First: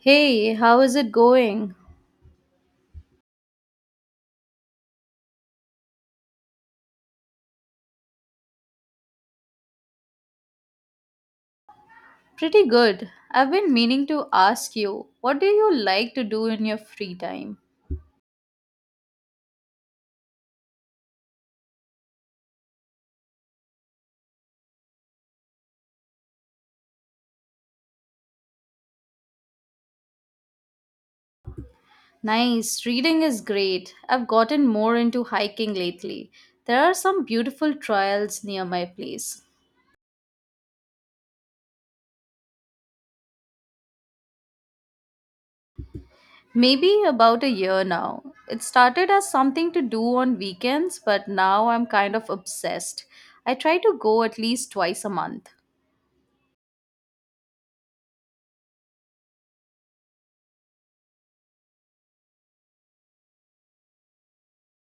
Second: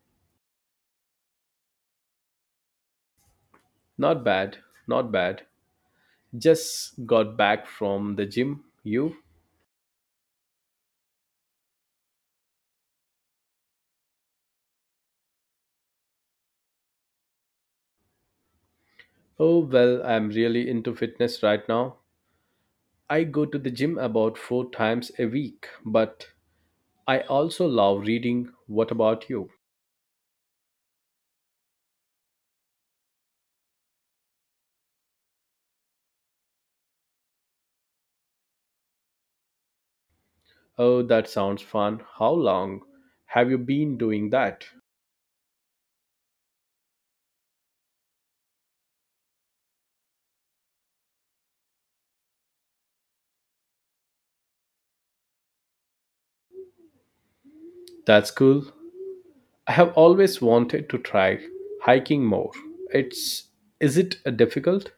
Hey, how is it going? Not bad, not bad. Just got back from the gym. You? Pretty good. I've been meaning to ask you, what do you like to do in your free time? Oh, well, I'm really into fitness right now. I go to the gym about four times a week, but I also love reading. What about you? Nice, reading is great. I've gotten more into hiking lately. There are some beautiful trails near my place. Oh, that sounds fun. How long have you been doing that? Maybe about a year now. It started as something to do on weekends, but now I'm kind of obsessed. I try to go at least twice a month. That's cool. I have always wanted to try hiking more. It's is it difficult?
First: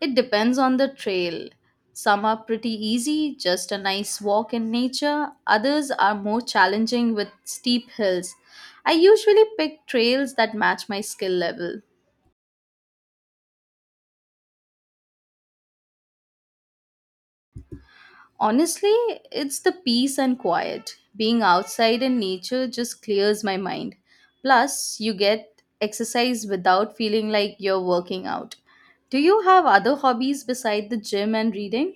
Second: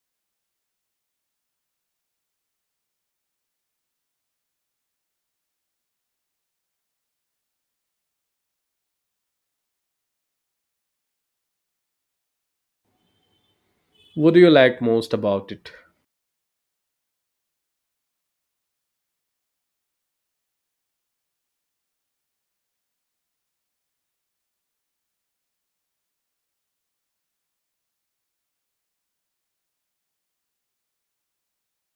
It depends on the trail. Some are pretty easy, just a nice walk in nature. Others are more challenging with steep hills. I usually pick trails that match my skill level. What do you like most about it? Honestly, it's the peace and quiet. Being outside in nature just clears my mind. Plus, you get exercise without feeling like you're working out. Do you have other hobbies beside the gym and reading?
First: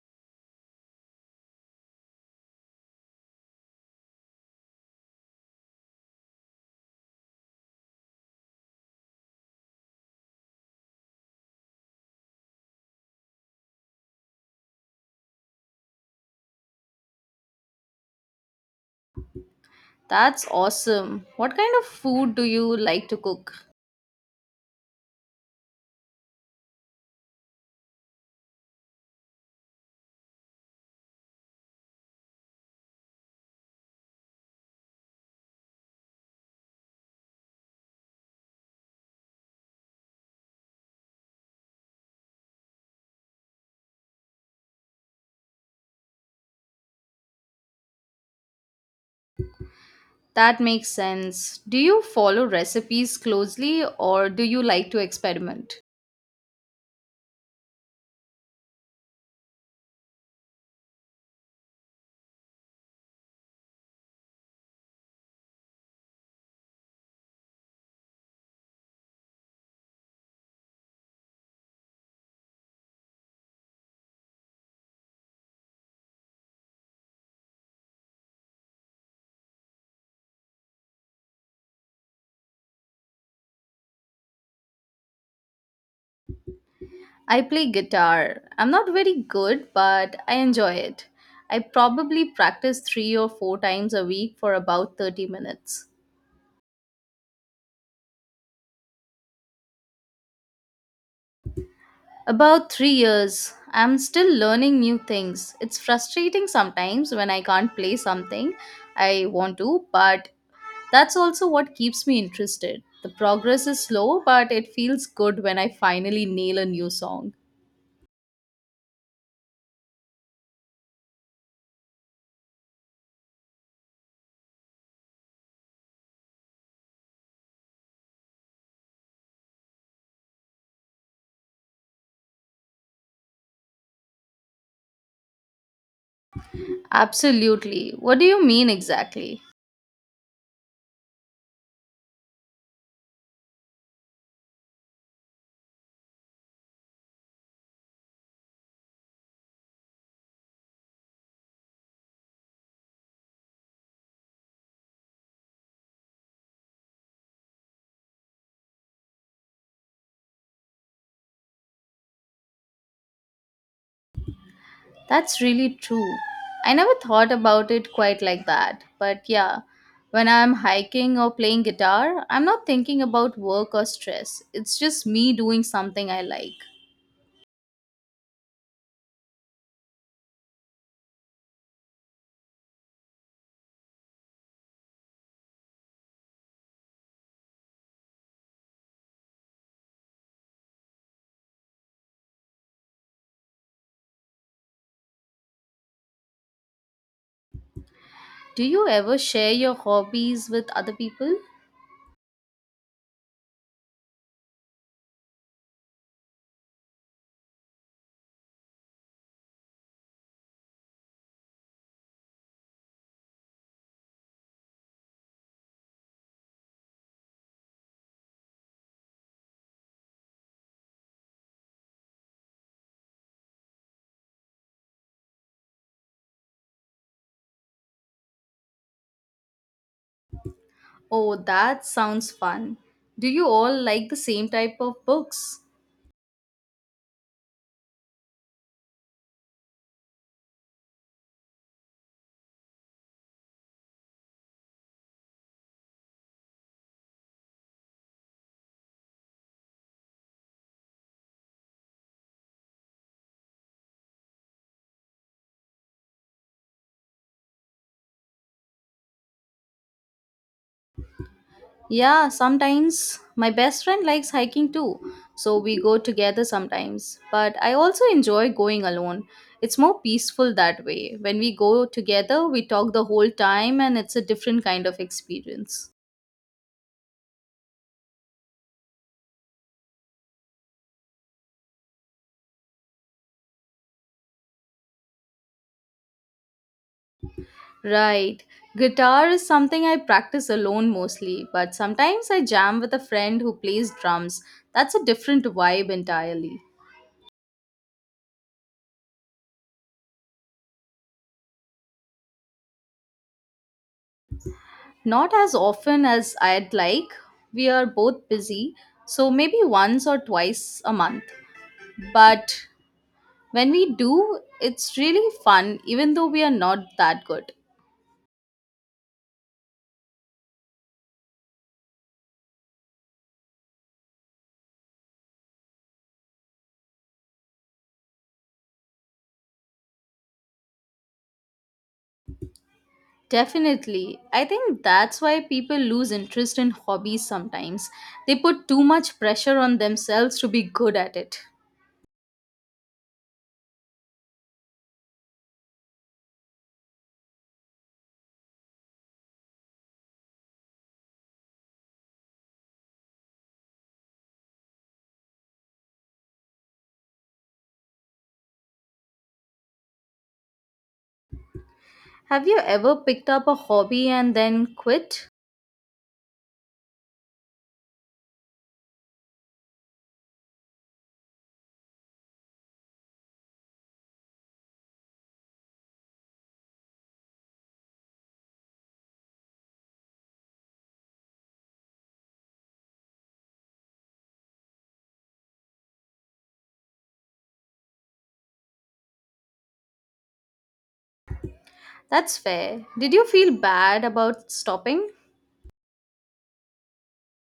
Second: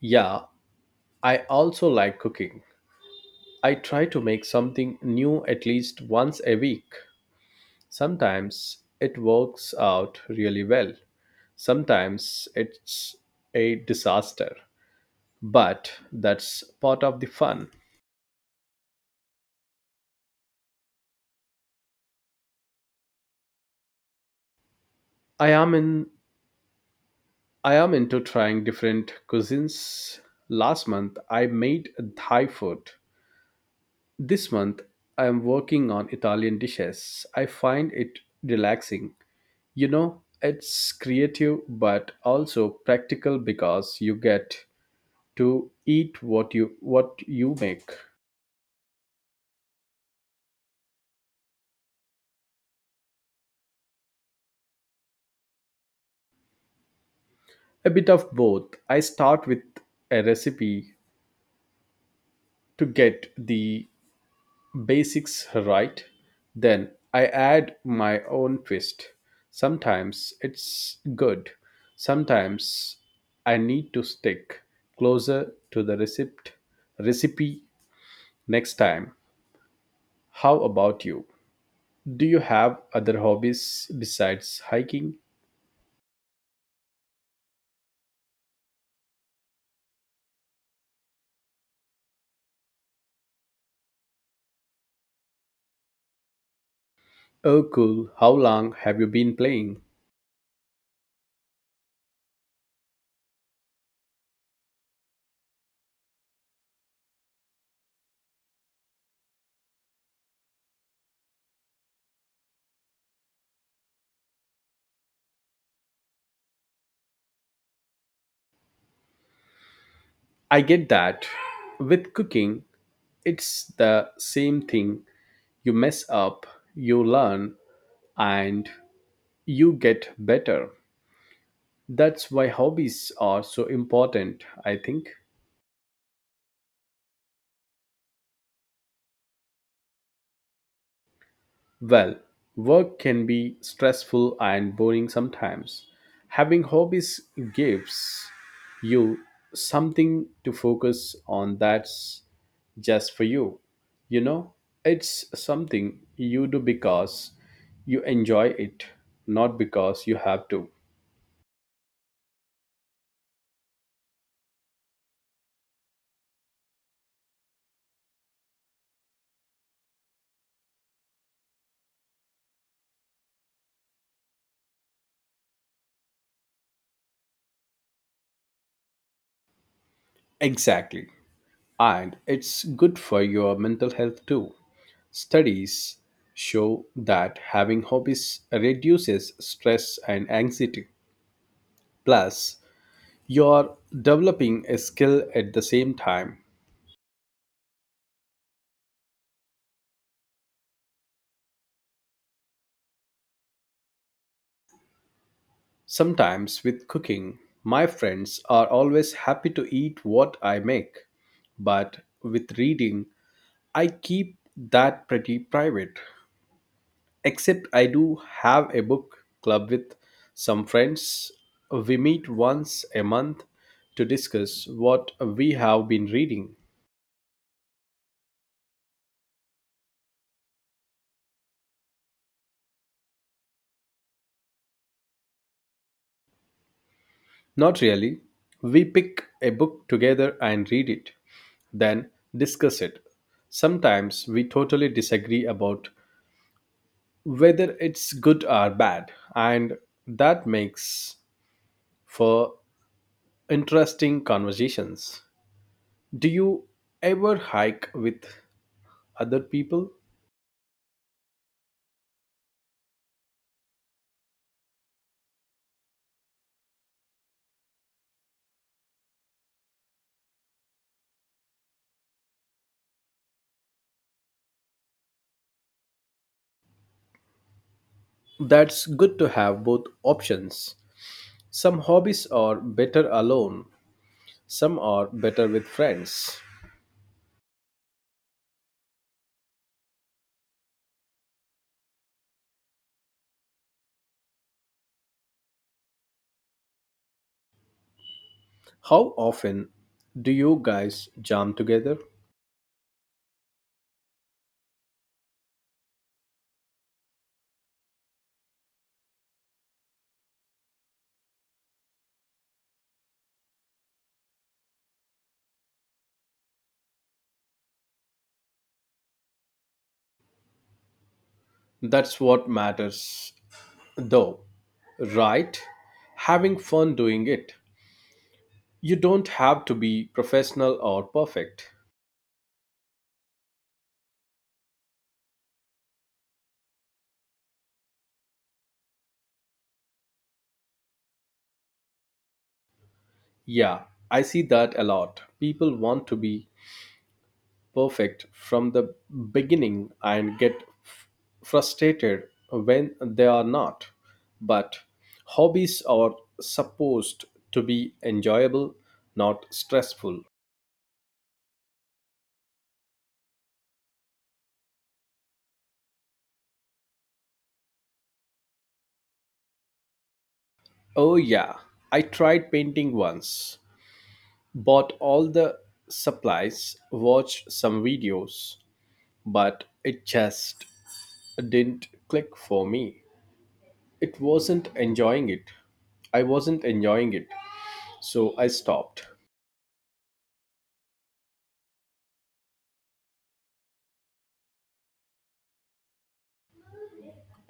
Yeah, I also like cooking. I try to make something new at least once a week. Sometimes it works out really well. Sometimes it's a disaster. But that's part of the fun. That's awesome. What kind of food do you like to cook? I am in I am into trying different cuisines. Last month I made Thai food. This month I am working on Italian dishes. I find it relaxing. It's creative but also practical because you get to eat what you make. That makes sense. Do you follow recipes closely or do you like to experiment? A bit of both. I start with a recipe to get the basics right, then I add my own twist. Sometimes it's good, sometimes I need to stick closer to the receipt recipe next time. How about you? Do you have other hobbies besides hiking? I play guitar. I'm not very good, but I enjoy it. I probably practice 3 or 4 times a week for about 30 minutes. Oh cool, how long have you been playing? About 3 years. I'm still learning new things. It's frustrating sometimes when I can't play something I want to, but that's also what keeps me interested. The progress is slow, but it feels good when I finally nail a new song. I get that. With cooking, it's the same thing. You mess up, you learn, and you get better. That's why hobbies are so important, I think. Absolutely. What do you mean exactly? Well, work can be stressful and boring sometimes. Having hobbies gives you something to focus on that's just for you. You know, it's something you do because you enjoy it, not because you have to. That's really true. I never thought about it quite like that. But yeah, when I'm hiking or playing guitar, I'm not thinking about work or stress. It's just me doing something I like. Exactly. And it's good for your mental health too. Studies show that having hobbies reduces stress and anxiety. Plus, you're developing a skill at the same time. Do you ever share your hobbies with other people? Sometimes with cooking, my friends are always happy to eat what I make, but with reading, I keep that pretty private, except I do have a book club with some friends. We meet once a month to discuss what we have been reading. Oh, that sounds fun. Do you all like the same type of books? Not really. We pick a book together and read it, then discuss it. Sometimes we totally disagree about whether it's good or bad, and that makes for interesting conversations. Do you ever hike with other people? Yeah, sometimes my best friend likes hiking too, so we go together sometimes. But I also enjoy going alone. It's more peaceful that way. When we go together, we talk the whole time and it's a different kind of experience. That's good to have both options. Some hobbies are better alone, some are better with friends. Right. Guitar is something I practice alone mostly, but sometimes I jam with a friend who plays drums. That's a different vibe entirely. How often do you guys jam together? Not as often as I'd like. We are both busy, so maybe once or twice a month. But when we do, it's really fun, even though we are not that good. That's what matters, though, right? Having fun doing it. You don't have to be professional or perfect. Definitely. I think that's why people lose interest in hobbies sometimes. They put too much pressure on themselves to be good at it. Yeah, I see that a lot. People want to be perfect from the beginning and get f- frustrated when they are not. But hobbies are supposed to be enjoyable, not stressful. Have you ever picked up a hobby and then quit? Oh, yeah, I tried painting once, bought all the supplies, watched some videos, but it just didn't click for me. It wasn't enjoying it. I wasn't enjoying it, so I stopped. That's fair. Did you feel bad about stopping?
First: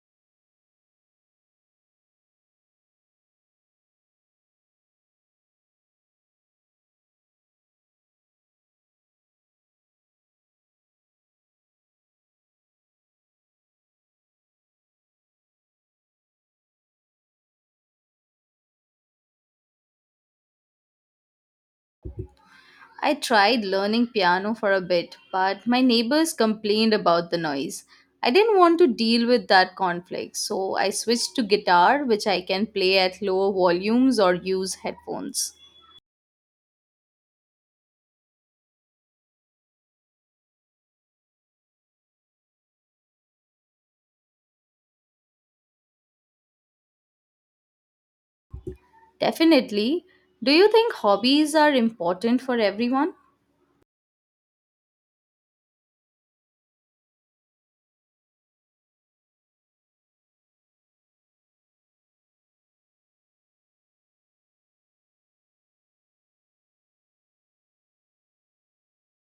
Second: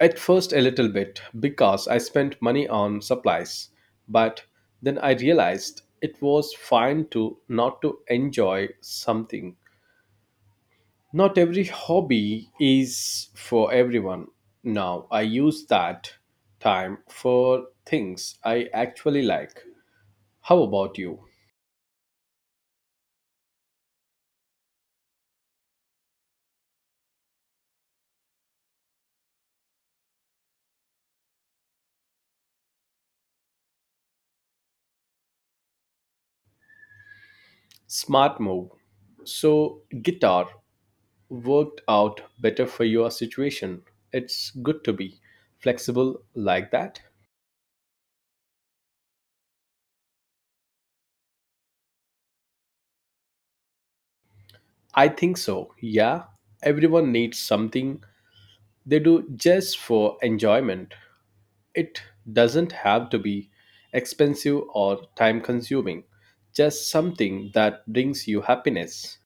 At first, a little bit because I spent money on supplies, but then I realized it was fine to not to enjoy something. Not every hobby is for everyone. Now I use that time for things I actually like. How about you? I tried learning piano for a bit, but my neighbors complained about the noise. I didn't want to deal with that conflict, so I switched to guitar, which I can play at lower volumes or use headphones. Smart move. So, guitar worked out better for your situation. It's good to be flexible like that. Definitely. Do you think hobbies are important for everyone? I think so. Yeah, everyone needs something they do just for enjoyment. It doesn't have to be expensive or time consuming, just something that brings you happiness.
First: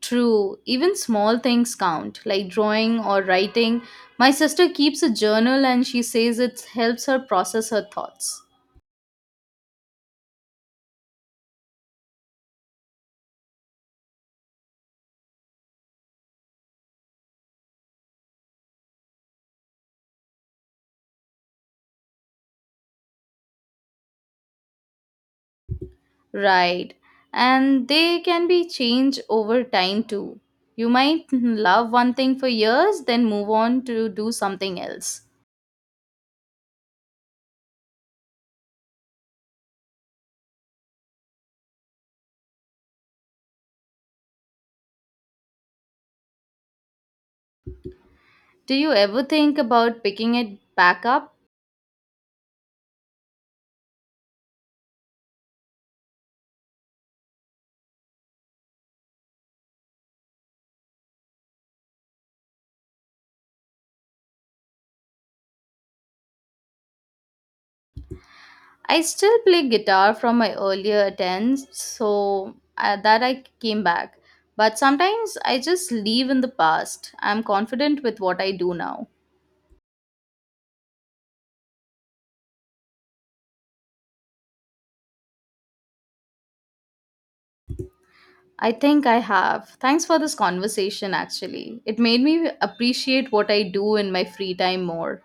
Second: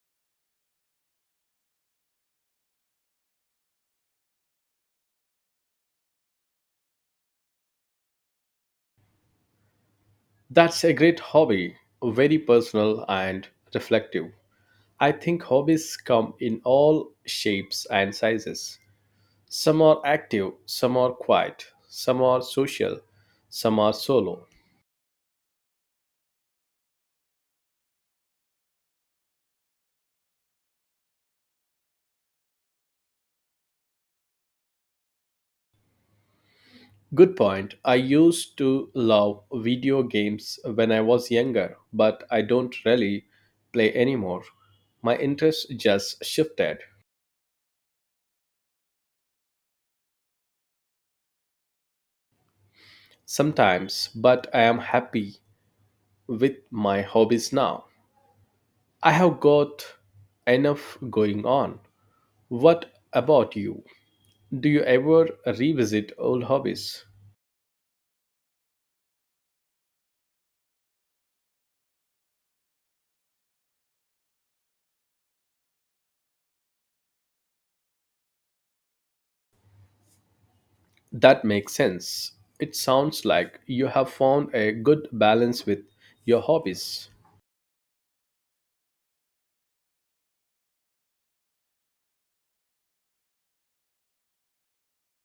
True, even small things count, like drawing or writing. My sister keeps a journal and she says it helps her process her thoughts. That's a great hobby, very personal and reflective. I think hobbies come in all shapes and sizes. Some are active, some are quiet, some are social, some are solo. Right. And they can be changed over time too. You might love one thing for years, then move on to do something else. Good point. I used to love video games when I was younger, but I don't really play anymore. My interest just shifted Do you ever think about picking it back up? sometimes, but I am happy with my hobbies now. I have got enough going on. What about you? Do you ever revisit old hobbies? I still play guitar from my earlier attempts, so that I came back. But sometimes I just leave in the past. I'm confident with what I do now. That makes sense. It sounds like you have found a good balance with your hobbies. I think I have. Thanks for this conversation, actually. It made me appreciate what I do in my free time more.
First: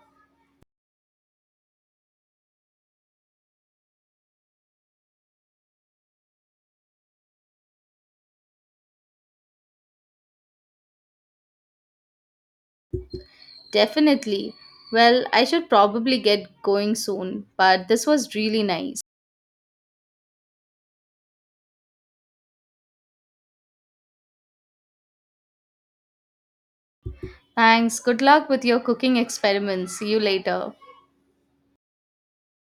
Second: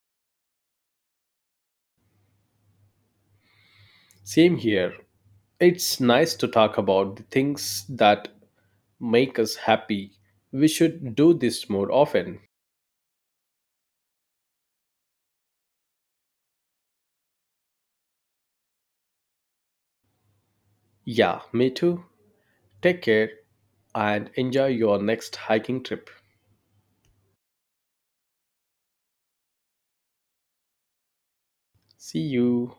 Same here. It's nice to talk about the things that make us happy. We should do this more often. Definitely. Well, I should probably get going soon, but this was really nice. Yeah, me too. Take care and enjoy your next hiking trip. Thanks. Good luck with your cooking experiments. See you later. See you.